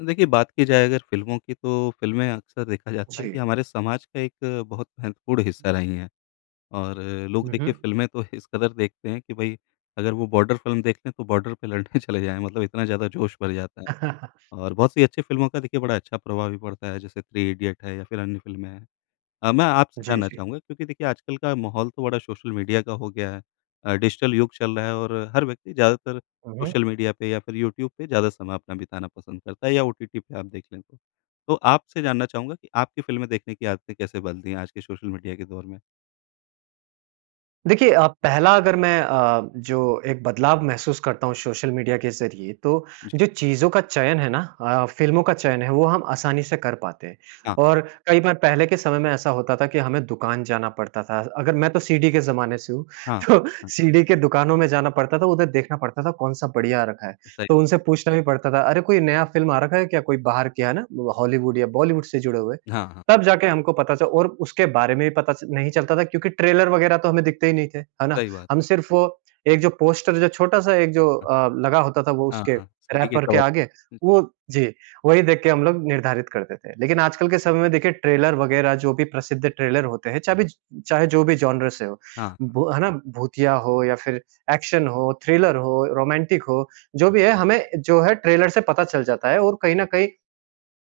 देखिए, बात की जाए अगर फ़िल्मों की तो फ़िल्में अक्सर देखा जाता है कि जी। हमारे समाज का एक बहुत महत्वपूर्ण हिस्सा हुँ। रही है। और लोग हुँ, देखिए हुँ। फ़िल्में तो इस कदर देखते हैं कि भई, अगर वो बॉर्डर फ़िल्म देखते हैं, तो बॉर्डर पे लड़ने चले जाएँ मतलब इतना ज़्यादा जोश भर जाता है, और बहुत सी अच्छी फ़िल्मों का देखिए बड़ा अच्छा प्रभाव भी पड़ता है, जैसे थ्री इडियट है या फिर अन्य फ़िल्में हैं। अ, मैं आपसे जी, जानना जी। चाहूँगा क्योंकि देखिए आजकल का माहौल तो बड़ा सोशल मीडिया का हो गया है अ, डिजिटल युग चल रहा है और हर व्यक्ति ज़्यादातर हुँ, हुँ। सोशल मीडिया पे या फिर यूट्यूब पे ज़्यादा समय अपना बिताना पसंद करता है या ओटीटी पे आप देख लें तो। तो आपसे जानना चाहूँगा कि आपकी फ़िल्में देखने की आदतें कैसे बदल दी हैं? आज के सोशल मीडिया के दौर में? देखिए अ, पहला अगर मैं अ, जो एक बदलाव महसूस करता हूँ सोशल मीडिया के ज़रिए तो जी। जो चीज़ों का चयन है ना अ, फ़िल्मों का चयन है, वो हम आसानी से कर पाते हैं। हाँ। और कई बार पहले के समय में ऐसा होता था कि हमें दुकान जाना पड़ता था, अगर मैं तो सीडी के ज़माने से हूँ, हाँ। तो सीडी के दुकानों में जाना पड़ता था। उधर देखना पड़ता था कौन-सा बढ़िया आ रखा है, सही तो बात। उनसे पूछना भी पड़ता था, अरे, कोई नया फ़िल्म आ रखा है क्या, कोई बाहर कि है ना? वो हॉलीवुड या बॉलीवुड से जुड़े हुए। हाँ, हाँ। तब जाके हमको पता च और उसके बारे में भी पता च नहीं चलता था क्योंकि ट्रेलर वगैरह तो हमें दिखते ही नहीं थे, है ना? सही बात। हम सिर्फ वो एक जो पोस्टर जो छोटा-सा एक जो अ, लगा होता था वो हाँ, उसके हाँ, सीडी के रैपर के कवर। आगे वो जी, वही देख के हम लोग निर्धारित करते थे। लेकिन आजकल के समय में देखिए ट्रेलर वगैरह जो भी प्रसिद्ध ट्रेलर होते हैं, चा बिज चाहे जो भी जॉनर से हो, हाँ, हाँ। ब है ना? भूतिया हो या फिर एक्शन हो, थ्रिलर हो, रोमांटिक हो, जो भी है हमें जो है ट्रेलर से पता चल जाता है और कहीं न कहीं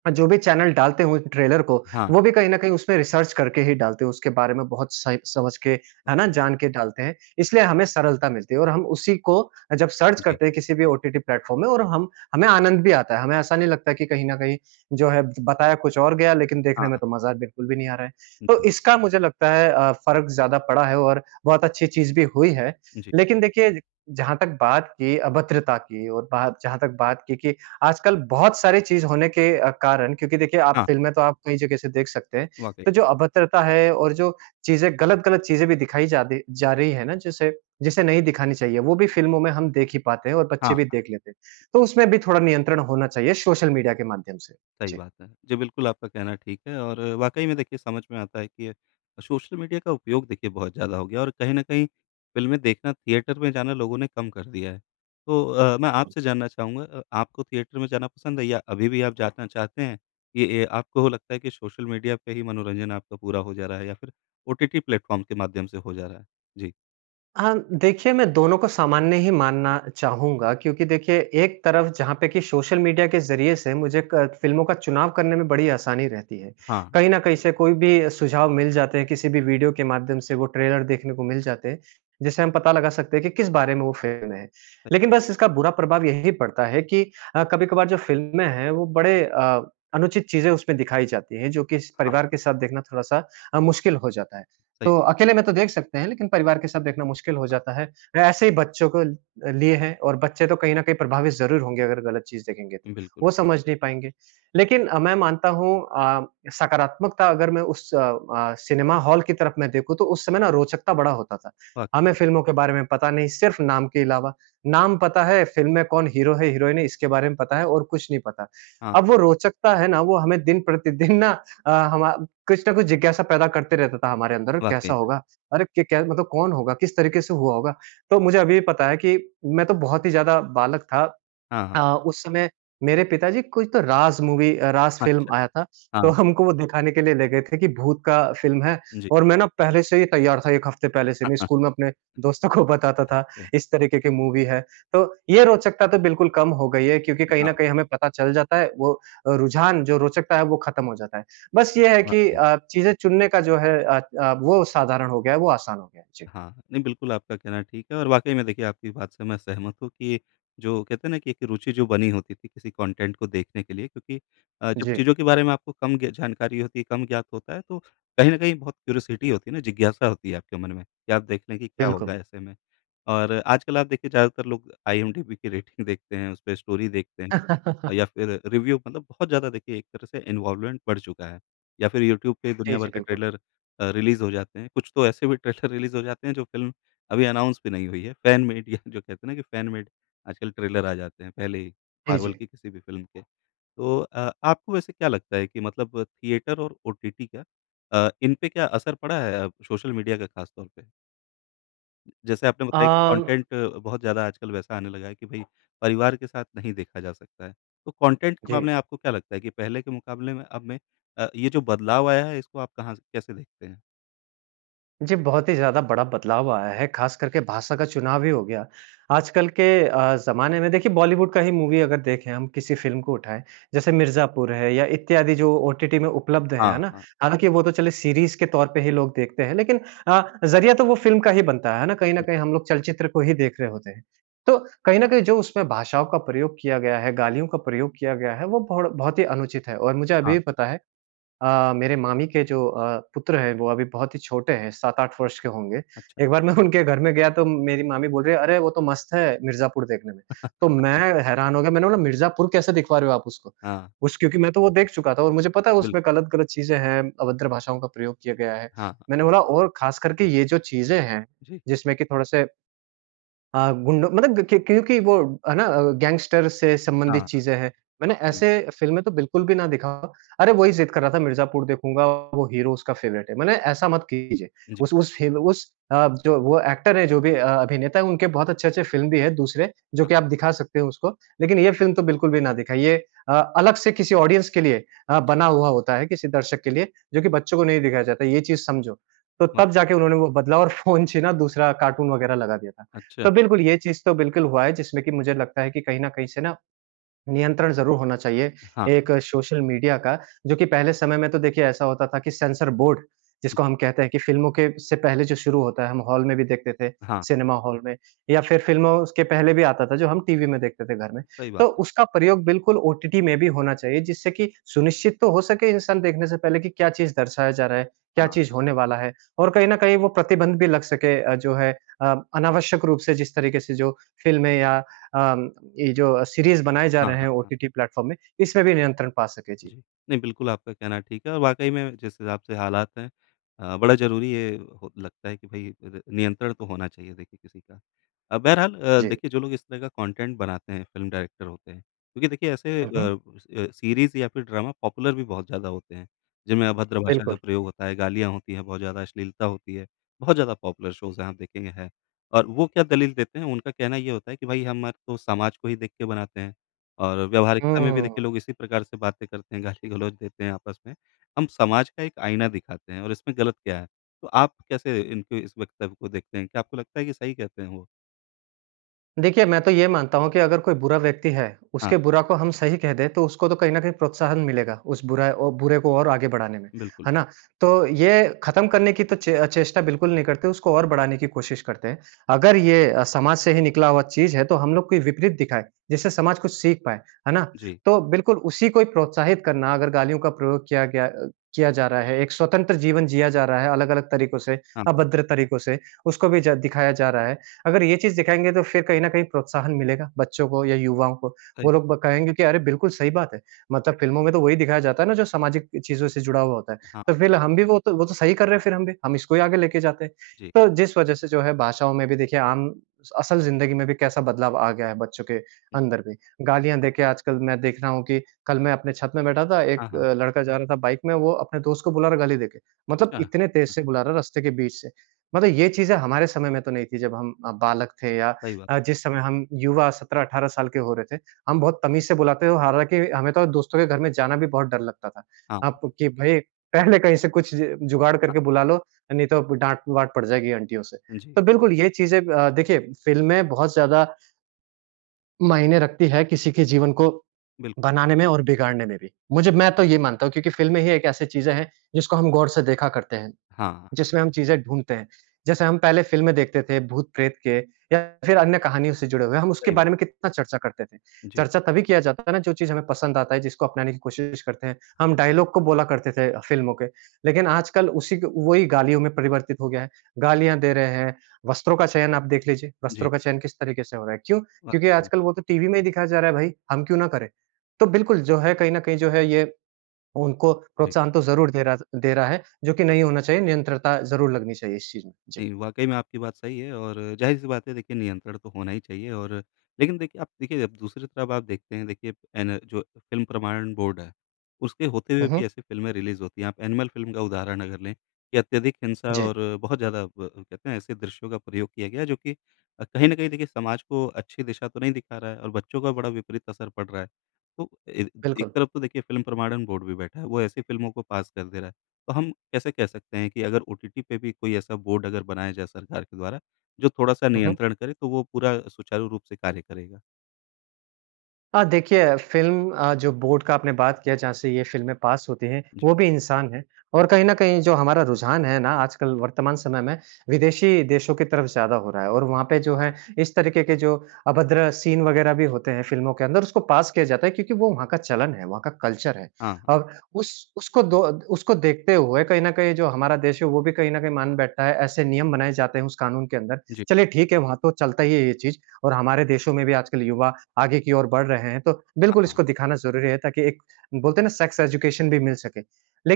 अ, जो भी चैनल डालते हुए ट्रेलर को, हाँ। वो भी कहीं न कहीं उसमें रिसर्च करके ही डालते हैं, उसके बारे में बहुत सही समझ के, है ना? जान के डालते हैं। इसलिए हमें सरलता मिलती है और हम उसी को अ, जब सर्च जी। करते हैं किसी भी ओटीटी प्लेटफ़ॉर्म में और हम हमें आनंद भी आता है। हमें ऐसा नहीं लगता है कि कहीं न कहीं जो है बताया कुछ और गया लेकिन हाँ, देखने में हाँ। तो मज़ा बिल्कुल भी नहीं आ रहा है, तो जी। इसका मुझे लगता है अ, फ़र्क ज़्यादा पड़ा है और बहुत अच्छी चीज़ भी हुई है। जी। लेकिन देखिए, जहाँ तक बात की अभद्रता की और बा जहाँ तक बात की कि, आजकल बहुत सारी चीज़ होने के अ, कारण क्योंकि देखिए आप हाँ। फ़िल्में तो आप कई जगह से देख सकते हैं। वाक़ई। तो जो अभद्रता है और जो चीज़ें गलत-गलत चीज़ें भी दिखाई जादी जा रही है ना जिसे जिसे नहीं दिखानी चाहिए, वो भी फ़िल्मों में हम देख ही पाते हैं और हाँ, बच्चे भी हाँ। देख लेते हैं। तो उसमें भी थोड़ा नियंत्रण होना चाहिए सोशल मीडिया के माध्यम से। सही जी। बात है। जी, बिल्कुल आपका कहना ठीक है और वाक़ई में देखिए समझ में आता है कि अ, सोशल मीडिया का उपयोग देखिए बहुत ज़्यादा हो गया और कहीं न कहीं फ़िल्में देखना, थिएटर में जाना लोगों ने कम कर दिया है, तो अ, मैं बिल्कुल। आपसे जानना चाहूँगा अ, आपको थिएटर में जाना पसंद है या अभी भी आप जाना चाहते हैं? कि अ, आपको लगता है कि सोशल मीडिया पे ही मनोरंजन आपका पूरा हो जा रहा है या फिर ओटीटी प्लेटफ़ॉर्म के माध्यम से हो जा रहा है। जी। हाँ, देखिए मैं दोनों को सामान्य ही मानना चाहूँगा क्योंकि देखिए एक तरफ जहाँ पे कि सोशल मीडिया के ज़रिये से मुझे क फ़िल्मों का चुनाव करने में बड़ी आसानी रहती है। हाँ। कहीं न कहीं से कोई भी सुझाव मिल जाते हैं किसी भी वीडियो के माध्यम से वो ट्रेलर देखने को मिल जाते हैं। जिसे हम पता लगा सकते हैं कि किस बारे में वो फ़िल्म है। लेकिन बिल्कुल। बस इसका बुरा प्रभाव यही पड़ता है कि अ, कभी-कभार जो फिल्में हैं वो बड़े अ, अनुचित चीज़ें उसमें दिखाई जाती हैं जो कि स हाँ। परिवार के साथ देखना थोड़ा-सा अ, मुश्किल हो जाता है। सही तो क अकेले में तो देख सकते हैं, लेकिन परिवार के साथ देखना मुश्किल हो जाता है। अ, ऐसे ही बच्चों को लिए हैं और बच्चे तो कहीं न कहीं प्रभावित ज़रूर होंगे अगर ग़लत चीज़ देखेंगे तो। बिल्कुल। वो समझ नहीं पाएँगे। लेकिन मैं मानता हूँ अ, सकारात्मकता अगर मैं उस अ, सिनेमा हाल की तरफ में देखूँ तो उस समय ना रोचकता बड़ा होता था। वाक़ई हमें में। फ़िल्मों के बारे में पता नहीं सिर्फ़ नाम के अलावा, नाम पता है फ़िल्म में कौन हीरो है हीरोइन है इसके बारे में पता है और कुछ नहीं पता। हाँ। अब वो रोचकता है ना वो हमें दिन प्रतिदिन ना अ, हमा कुछ न कुछ जिज्ञासा पैदा करते रहता था हमारे अंदर वाक़ई कैसा में। होगा? अरे! क क्या मतलब कौन होगा? किस तरीके से हुआ होगा? तो मुझे अभी पता है कि मैं तो बहुत ही ज़्यादा बालक था। हाँ, हाँ। अ, उस समय मेरे पिताजी कोई तो राज़ मूवी अ, राज़ फ़िल्म अच्छा। आया था तो हाँ। हमको वो दिखाने के लिए ले गए थे कि भूत का फ़िल्म है जी। और मैं ना पहले से ही तैयार था 1 हफ़्ते पहले से नहीं स्कूल में अपने दोस्तों को बताता था अच्छा। इस तरीके की मूवी है। तो ये रोचकता तो बिल्कुल कम हो गई है क्योंकि कहीं न हाँ। कहीं हमें पता चल जाता है वो रुझान जो रोचकता है वो खत्म हो जाता है। बस ये है कि वाक़ई में। अ, चीज़ें चुनने का जो है अ अ, वो साधारण हो गया है वो आसान हो गया है। जी। हाँ, हाँ। नहीं बिल्कुल आपका कहना ठीक है और वाक़ई में देखिए आपकी बात से मैं सहमत हूँ कि जो कहते हैं ना कि एक रुचि जो बनी होती थी किसी कॉन्टेंट को देखने के लिए क्योंकि अ, जब जी। चीज़ों के बारे में आपको कम ज्ञ जानकारी होती है कम ज्ञात होता है तो कहीं न कहीं बहुत क्यूरियोसिटी होती है ना जिज्ञासा होती है आपके मन में कि आप देख लें कि क्या बिल्कुल। होगा ऐसे में। और आजकल आप देखिए ज़्यादातर लोग आईएमडीबी की रेटिंग देखते हैं उसपे स्टोरी देखते हैं। या फ़िर रिव्यू मतलब बहुत ज़्यादा देखिए एक तरह से इन्वॉल्वमेंट बढ़ चुका है। या फ़िर यूट्यूब पे जी, दुनिया जी। भर के बिल्कुल। ट्रेलर अ, रिलीज़ हो जाते हैं। कुछ तो ऐसे भी ट्रेलर रिलीज़ हो जाते हैं जो फ़िल्म अभी अनाउंस भी नहीं हुई है। फैन मेड या जो कहते हैं ना कि फ़ैन मेड आजकल ट्रेलर आ जाते हैं पहले ही जी, मार्वल जी। की किसी भी फ़िल्म के। तो अ, आपको वैसे क्या लगता है कि मतलब थिएटर और ओटीटी का अ, इन पे क्या असर पड़ा है अ, सोशल मीडिया का ख़ास तौर पे। जैसे आपने बताया कि अम कॉन्टेंट बहुत ज़्यादा आजकल वैसा आने लगा है कि भई परिवार के साथ नहीं देखा जा सकता है। तो कॉन्टेंट के जी। मामले में आपको क्या लगता है, कि पहले के मुक़ाबले में अब मैं अ, ये जो बदलाव आया है इसको आप कहाँ से कैसे देखते हैं? जी, बहुत ही ज़्यादा बड़ा बदलाव आया है ख़ास करके भाषा का चुनाव हीं हो गया। आजकल के अ, ज़माने में देखिए बॉलीवुड का ही मूवी अगर देखें हम किसी फ़िल्म को उठाएँ जैसे मिर्ज़ापुर है या इत्यादि जो ओटीटी में उपलब्ध है, है हाँ, ना? हाँ। हालाँकि वो तो चलिए सीरीज़ के तौर पे ही लोग देखते हैं, लेकिन अ, ज़रिया तो वो फ़िल्म का ही बनता है, है ना? कहीं न कहीं बिल्कुल। हम लोग चलचित्र को ही देख रहे होते हैं। तो कहीं न कहीं जो उसमें भाषाओं का प्रयोग किया गया है, गालियों का प्रयोग किया गया है वो बढ बहुत ही अनुचित है। और मुझे अभी हाँ, भी हाँ। पता है अ, मेरे मामी के जो अ, पुत्र हैं वो अभी बहुत ही छोटे हैं, 7-8 वर्ष के होंगे। अच्छा। एक बार मैं उनके घर में गया तो मेरी मामी बोल रही है, "अरे! वो तो मस्त है मिर्ज़ापुर देखने में।" तो मैं हैरान हो गया मैंने बोला, "मिर्ज़ापुर कैसे दिखवा रहे हो आप उसको।" हाँ। उस क्योंकि मैं तो वो देख चुका था और मुझे पता है बिल्कुल। उसमें ग़लत-ग़लत चीज़ें हैं, अभद्र भाषाओं का प्रयोग किया गया है। हाँ। मैंने बोला, "और ख़ास करके ये जो चीज़ें हैं जी। जिसमें कि थोड़े-से" "अ, गुंडों मतलब कि क्योंकि वो है ना गैंगस्टर से हाँ, संबंधित हाँ। चीज़ें हैं। मैंने वाक़ई। ऐसे फ़िल्में तो बिल्कुल भी ना दिखाओ। अरे! वही ज़िद कर रहा था मिर्ज़ापुर देखूँगा, वो हीरो उसका फ़ेवरेट है। मैंने ऐसा मत कीजिए। जी। उस उस हिल उस अ, जो वो एक्टर है जो भी अ, अभिनेता हैं उनके बहुत अच्छे-अच्छे फ़िल्म भी हैं दूसरे जो हाँ। कि आप दिखा सकते हो उसको। लेकिन ये फ़िल्म तो बिल्कुल भी ना दिखाईए अ, अलग से किसी ऑडियंस के लिए अ, जी। बना हुआ होता है किसी दर्शक के लिए जो कि बच्चों को नहीं दिखाया जाता है, ये चीज़ समझो।" तो तब वाक़ई। जाके उन्होंने वो बदला और फ़ोन छिना दूसरा कार्टून वग़ैरह लगा दिया था। अच्छा। तो बिल्कुल ये चीज़ तो बिल्कुल हुआ है जिसमें कि मुझे लगता है कि कहीं न कहीं से ना नियंत्रण ज़रूर होना चाहिए हाँ। एक सोशल मीडिया का। जो कि पहले समय में तो देखिए ऐसा होता था कि सेंसर बोर्ड जिसको जी। हम कहते हैं कि फ़िल्मों के से पहले जो शुरू होता है, हम हॉल में भी देखते थे, हाँ। सिनेमा हॉल में या फिर फ़िल्मों उसके पहले भी आता था, जो हम टीवी में देखते थे घर में। सही बात है। तो उसका प्रयोग बिल्कुल ओटीटी में भी होना चाहिए जिससे कि सुनिश्चित तो हो सके इंसान देखने से पहले कि क्या चीज़ दर्शाया जा रहा है, क्या हाँ, चीज़ हाँ। होने वाला है और कहीं न कहीं वो प्रतिबंध भी लग सके अ, जो है अ, अनावश्यक रूप से जिस तरीक़े से जो फ़िल्में या अ, म ये जो सीरीज़ बनाए जा हाँ, रहे हाँ, हैं हाँ। ओटीटी प्लेटफ़ॉर्म में, इसमें भी नियंत्रण पा सके। जी। जी। नहीं बिल्कुल आपका कहना ठीक है, और वाक़ई में जिस हिसाब से हालात हैं अ, बड़ा ज़रूरी है हो लगता है कि भई र नियंत्रण तो होना चाहिए देखिए किसी का। अ, बहरहाल अ, जी। देखिए जो लोग इस तरह का कॉन्टेंट बनाते हैं फ़िल्म डायरेक्टर होते हैं क्योंकि देखिए ऐसे अ हुँ, हुँ। अ सीरीज़ या फिर ड्रामा पॉपुलर भी बहुत ज़्यादा होते हैं जिनमें अभद्र भाषा का बिल्कुल। प्रयोग होता है, गालियाँ होती है, बहुत ज़्यादा अश्लीलता होती है। बहुत ज़्यादा पॉपुलर शोज़ है आप देखेंगे है। और वो क्या दलील देते हैं, उनका कहना ये होता है कि भई हम आर तो समाज को ही देख के बनाते हैं। और व्यावहारिकता में भी देखिए हुँ। लोग इसी प्रकार से बातें करते हैं, गाली-गलौच देते हैं आपस में। हम समाज का एक आइना दिखाते हैं और इसमें ग़लत क्या है। तो आप कैसे इनके इस वक्तव्य को देखते हैं? क्या आपको लगता है कि सही कहते हैं वो? देखिए मैं तो ये मानता हूँ कि अगर कोई बुरा व्यक्ति है हाँ। उसके बुरा को हम सही कह दें तो उसको तो कहीं न कहीं प्रोत्साहन मिलेगा। उस बुरा ओ बुरे को और आगे बढ़ाने में। बिल्कुल। है ना? तो ये ख़त्म करने की तो चे अ, चेष्टा बिल्कुल नहीं करते उसको और बढ़ाने की कोशिश करते हैं। अगर ये अ, समाज से ही निकला हुआ चीज़ है तो हम लोग को विपरीत दिखाएँ। जिससे समाज कुछ सीख पाएँ। है ना? जी। तो बिल्कुल उसी को प्रोत्साहित करना अगर गालियों का प्रयोग किया गया अ, किया जा रहा है एक स्वतंत्र जीवन जिया जा रहा है अलग-अलग तरीकों से हाँ। अभद्र तरीकों से उसको भी ज दिखाया जा रहा है। अगर ये चीज़ दिखाएँगे तो फ़िर कहीं न कहीं प्रोत्साहन मिलेगा, बच्चों को या युवाओं को। वो बिल्कुल। लोग ब कहेंगे कि अरे! बिल्कुल सही बात है। मतलब फ़िल्मों में तो वहीं दिखाया जाता है ना जो सामाजिक चीज़ों से जुड़ा हुआ होता है। हाँ। तो फ़िर हम भी वो तो वो तो सही कर रहे हैं फ़िर हम भी, हम इसको ही आगे लेके जाते हैं। जी। तो जिस वज़ह से जो है भाषाओं में भी देखिए आम असल ज़िंदगी में भी कैसा बदलाव आ गया है बच्चों के हुँ, जी। अंदर भी। गालियाँ दे के आजकल मैं देख रहा हूँ कि कल मैं अपने छत में बैठा था हाँ, एक हाँ। अ, लड़का जा रहा था बाइक में वो अपने दोस्त को बुला रहा है गाली देके। मतलब अच्छा। इतने तेज हुँ। से बुला रहा है रास्ते के बीच से। मतलब ये चीज़ें हमारे समय में तो नहीं थी जब हम अ, बालक थे या सही बात। अ, जिस समय हम युवा 17-18 साल के हो रहे थे। हम बहुत तमीज़ से बुलाते थे। हालाँकि हमें तो दोस्तों के घर में जाना भी बहुत डर लगता था। हाँ। अब कि भई पहले कहीं से कुछ ज जुगाड़ हाँ। करके बुला लो, नहीं तो डाँट-वाँट पड़ जाएगी आंटियों से। हुँ, जी। तो बिल्कुल ये चीज़ें अ, देखिए फ़िल्में बहुत ज़्यादा मायने रखती है किसी के जीवन को बिल्कुल। बनाने में और बिगाड़ने में भी। मुझे मैं तो ये मानता हूँ क्योंकि फ़िल्में ही एक ऐसी चीज़ें हैं जिसको हम गौर से देखा करते हैं। हाँ, हाँ। जिसमें हम चीज़ें ढूँढते हैं। जैसे हम पहले फ़िल्में देखते थे भूत प्रेत के या फ़िर अन्य कहानियों से जुड़े हुए। हम उसके सही बात। बारे में कितना चर्चा करते थे। जी। चर्चा तभी किया जाता है ना जो चीज़ हमें पसंद आता है जिसको अपनाने की कोशिश करते हैं। हम डायलॉग को बोला करते थे फ़िल्मों के। लेकिन आजकल उसी ग वहीं गालियों में परिवर्तित हो गया है। गालियाँ दे रहे हैं। वस्त्रों का चयन आप देख लीजिए, जी। वस्त्रों का चयन किस तरीके से हो रहा है। क्यों? क्योंकि वाक़ई में। आजकल वो तो टीवी में ही दिखाया जा रहा है भई। हम क्यों ना करें? तो बिल्कुल जो है कहीं न कहीं जो है ये उनको जी। प्रोत्साहन तो ज़रूर दे रहा थ दे रहा है जो कि नहीं होना चाहिए। नियंत्रता ज़रूर लगनी चाहिए इस चीज़ में। जी। नहीं, वाक़ई में आपकी बात सही है और ज़ाहिर-सी बात है। देखिए नियंत्रण तो होना ही चाहिए और लेकिन देखिए आप देखिए अब दूसरों को आप देखते हैं देखिए हैं ना जो फ़िल्म प्रमाणन बोर्ड है। उसके होते हुए हुँ, हुँ। भी ऐसी फ़िल्में रिलीज़ होती हैं। आप एनिमल फ़िल्म का उदाहरण अगर लें। कि अत्यधिक हिंसा जी। और बहुत ज़्यादा ब कहते हैं ऐसे दृश्यों का प्रयोग किया गया है जो कि अ, कहीं न कहीं देखिए समाज को अच्छी दिशा तो नहीं दिखा रहा है और बच्चों का बड़ा विपरीत असर पड़ रहा है। तो एक एक बिल्कुल। तरफ़ तो देखिए फ़िल्म प्रमाणन बोर्ड भी बैठा है। वो ऐसी फ़िल्मों को पास कर दे रहा है। तो हम कैसे कह सकते हैं कि अगर ओटीटी पे भी कोई ऐसा बोर्ड बनाया जाए सरकार के द्वारा जो थोड़ा-सा हुँ, हुँ। नियंत्रण करे तो वो पूरा सुचारू रूप से कार्य करेगा? हाँ, देखिए फ़िल्म अ, जो बोर्ड का आपने बात किया जहाँ से ये फ़िल्में पास होती हैं, जी। वो भी इंसान हैं। और कहीं न कहीं जो हमारा रुझान है ना आजकल वर्तमान समय में विदेशी देशों की तरफ़ ज़्यादा हो रहा है और वहाँ पे जो है हाँ। इस तरीके के जो अभद्र सीन वग़ैरह भी होते हैं फ़िल्मों के अंदर उसको पास किया जाता है क्योंकि वो वहाँ का चलन है, वहाँ का कल्चर है। हाँ। और उस उसको दो उसको देखते हुए कहीं न कहीं जो हमारा देश है वो भी कहीं न कहीं मान बैठता है। ऐसे नियम बनाए जाते हैं उस कानून के अंदर। जी। चलिए ठीक है, वहाँ तो चलता ही है ये चीज़ और हमारे देशों में भी आजकल युवा आगे की ओर बढ़ रहे हैं। तो हाँ, बिल्कुल हाँ। इसको दिखाना ज़रूरी है ताकि एक बोलते हैं ना सेक्स एजुकेशन भी मिल सके।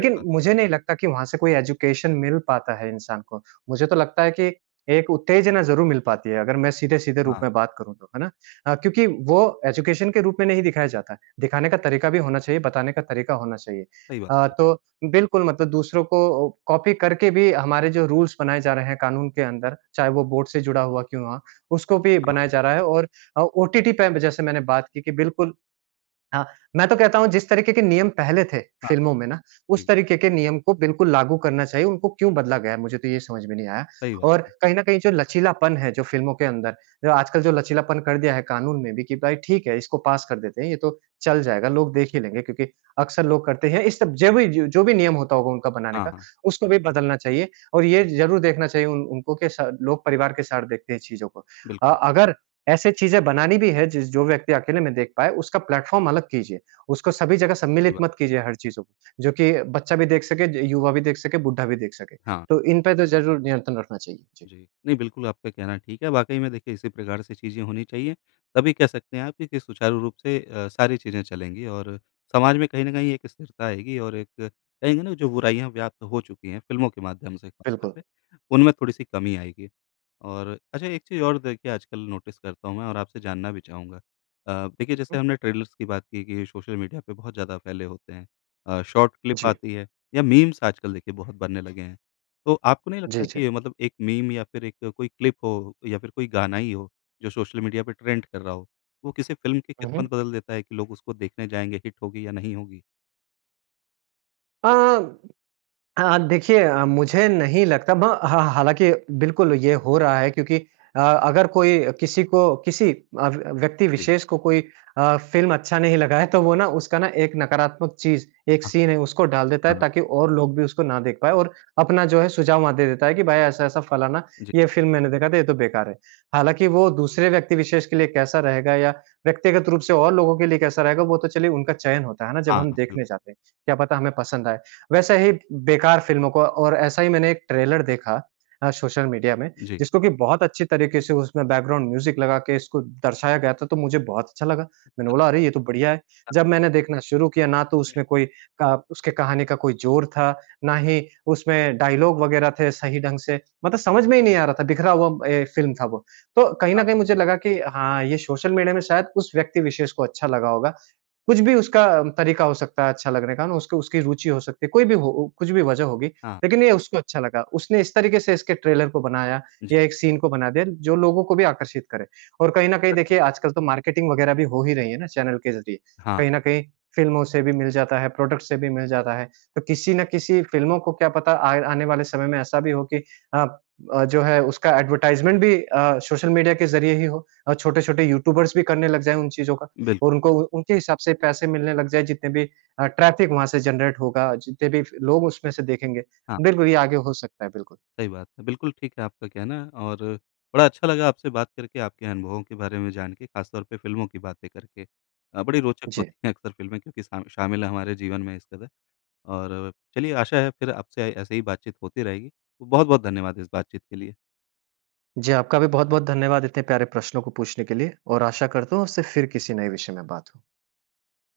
सही बात। मुझे नहीं लगता कि वहाँ से कोई एजुकेशन मिल पाता है इंसान को। मुझे तो लगता है कि एक उत्तेजना ज़रूर मिल पाती है अगर मैं सीधे-सीधे रूप हाँ। में बात करूँ तो, है ना? अ, क्योंकि वो एजुकेशन के रूप में नहीं दिखाया जाता है दिखाने का तरीका भी होना चाहिए, बताने का तरीका होना चाहिए। सही बात। अ, हुँ। तो बिल्कुल मतलब दूसरों को कॉपी करके भी हमारे जो रूल्स बनाए जा रहे हैं कानून के अंदर चाहे वो बोर्ड से जुड़ा हुआ क्यों हुआ, उसको भी हाँ, बनाया हाँ। जा रहा है और ओ ओटीटी पे जैसे मैंने बात की कि बिल्कुल हाँ। मैं तो कहता हूँ जिस तरीके के नियम पहले थे हाँ। फ़िल्मों में ना, उस ठीक। तरीके के नियम को बिल्कुल लागू करना चाहिए। उनको क्यों बदला गया है? मुझे तो ये समझ में नहीं आया। सही बात और है। कहीं न कहीं जो लचीलापन है जो फ़िल्मों के अंदर, जो आजकल जो लचीलापन कर दिया है कानून ने भी कि भाई ठीक है इसको पास कर देते हैं। ये तो चल जाएगा लोग देख ही लेंगे क्योंकि अक्सर लोग करते हैं। इस सब जभी जो भी जो भी नियम होता होगा उनका बनाने हाँ, का, हाँ। उसको भी बदलना चाहिए और ये ज़रूर देखना चाहिए उन उनको के सा लोग परिवार के साथ देखते हैं चीज़ों को। अ, बिल्कुल। अगर ऐसे चीज़ें बनानी भी है जिस जो व्यक्ति अकेले में देख पाए उसका प्लैटफ़ॉर्म अलग कीजिए। उसको सभी जगह सही सम्मिलित बात। मत कीजिए हर चीज़ों को। जो कि बच्चा भी देख सके, य युवा भी देख सके, बुड्ढा भी देख सके। हाँ। तो इनपे तो ज़रूर नियंत्रण रखना चाहिए। जी। जी। नहीं बिल्कुल आपका कहना ठीक है। वाक़ई में देखिए इसी प्रकार से चीज़ें होनी चाहिए। तभी कह सकते हैं आप कि कि सुचारू रूप से अ, सारी चीज़ें चलेंगी और अ, समाज में कहीं न कहीं एक स्थिरता आएगी और एक कहेंगे ना जो बुराइयाँ व्याप्त हो चुकी हैं फिल्मों के माध्यम से ख़ासतौर बिल्कुल। पे उनमें थोड़ी-सी कमी आएगी। और अच्छा एक चीज़ और देखिए आजकल नोटिस करता हूँ मैं और आपसे जानना भी चाहूँगा। अ, देखिए जैसे हुँ। हमने ट्रेलर्स की बात की कि सोशल मीडिया पर बहुत ज़्यादा फैले होते हैं। अ, शॉर्ट क्लिप जी। आती है या मीम्स आजकल देखिए बहुत बनने लगे हैं। तो आपको नहीं जी, लगता जी। कि मतलब 1 मीम या फ़िर 1 कोई क्लिप हो या फ़िर कोई गाना ही हो जो सोशल मीडिया पे ट्रेंड कर रहा हो, वो किसी फ़िल्म की हुँ, हुँ। किस्मत बदल देता है कि लोग उसको देखने जाएँगे हिट होगी या नहीं होगी? आ, अ, देखिए अ, मुझे नहीं लगता। ब हाँ हालाँकि बिल्कुल ये हो रहा है क्योंकि अ, अगर कोई किसी को किसी [unintelligible] किसी व्यक्ति जी। विशेष को कोई अ, फ़िल्म अच्छा नहीं लगा है तो वो ना उसका ना एक नकारात्मक चीज़, एक हाँ। सीन है उसको डाल देता है हाँ। ताकि और लोग भी उसको ना देख पाए और अपना जो है सुझाव वहाँ दे देता है कि भाई ऐसा-ऐसा फलाना जी। ये फ़िल्म मैंने देखा था ये तो बेकार है। हालाँकि वो दूसरे व्यक्ति विशेष के लिए कैसा रहेगा या, व्यक्तिगत रूप से और लोगों के लिए कैसा रहेगा? वो तो चलिए उनका चयन होता है, है ना? हाँ, जब हम हाँ बिल्कुल। देखने जाते हैं। क्या पता हमें पसंद आए? वैसे ही बेकार फ़िल्मों को और ऐसा ही मैंने एक ट्रेलर देखा अ, सोशल मीडिया में, जी। जिसको कि बहुत अच्छी तरीके से उसमें बैकग्राउंड म्यूज़िक लगा के इसको दर्शाया गया था, तो मुझे बहुत अच्छा लगा। मैंने बोला अरे ये तो बढ़िया है। [unintelligible] जब मैंने देखना शुरू किया ना तो उसमें कोई क उसकी कहानी का कोई जोर था, ना ही उसमें डायलॉग वग़ैरह थे सही ढंग से मतलब समझ में ही नहीं आ रहा था बिखरा हुआ ए फ़िल्म था वह। तो कहीं हाँ, न कहीं हाँ। मुझे लगा कि हाँ ये सोशल मीडिया में शायद उस व्यक्ति विशेष को अच्छा लगा होगा। कुछ भी उसका तरीका हो सकता है अच्छा लगने का मैं उसको उसकी रूचि हो सकती है, कोई भी हो ओ कुछ भी वजह होगी। हाँ। लेकिन ये उसको अच्छा लगा। उसने इस तरीके से इसके ट्रेलर को बनाया जी। या एक सीन को बना दिया जो लोगों को भी आकर्षित करे। और कहीं न कहीं सचमुच। देखिए आजकल तो मार्केटिंग वगैरह भी हो ही रही है ना चैनल के ज़रिए। हाँ। कहीं न कहीं फ़िल्मों से भी मिल जाता है, प्रोडक्टस से भी मिल जाता है, तो किसी न किसी फ़िल्मों को क्या पता आए आने वाले समय में ऐसा भी हो कि अ, अ, जो है उसका एडवर्टाइजमेंट भी अ, सोशल मीडिया के ज़रिए ही हो। और छोटे-छोटे यूट्यूबर्स भी करने लग जाएँ उन चीज़ों का बिल्कुल। और उनको उनके हिसाब से पैसे मिलने लग जाएँ। जितने भी अ, ट्रैफिक वहाँ से जनरेट होगा, जितने भी फिर लोग उसमें से देखेंगे। हाँ। बिल्कुल ये आगे हो सकता है। बिल्कुल। सही बात है। बिल्कुल ठीक है आपका कहना। और बड़ा अच्छा लगा आपसे बात करके आपके अनुभवों के बारे में जान के, ख़ास तौर पे फ़िल्मों की बातें करके। अ, बड़ी रोचक जी। होती है अक्सर फ़िल्में क्योंकि सामि शामिल हैं हमारे जीवन में इस कदर। और चलिए आशा है फ़िर आपसे ऐसे ही बातचीत होती रहेगी। तो बहुत-बहुत धन्यवाद इस बातचीत के लिए। जी, आपका भी बहुत-बहुत धन्यवाद इतने प्यारे प्रश्नों को पूछने के लिए। और आशा करता हूँ आपसे फिर किसी नए विषय में बात हो।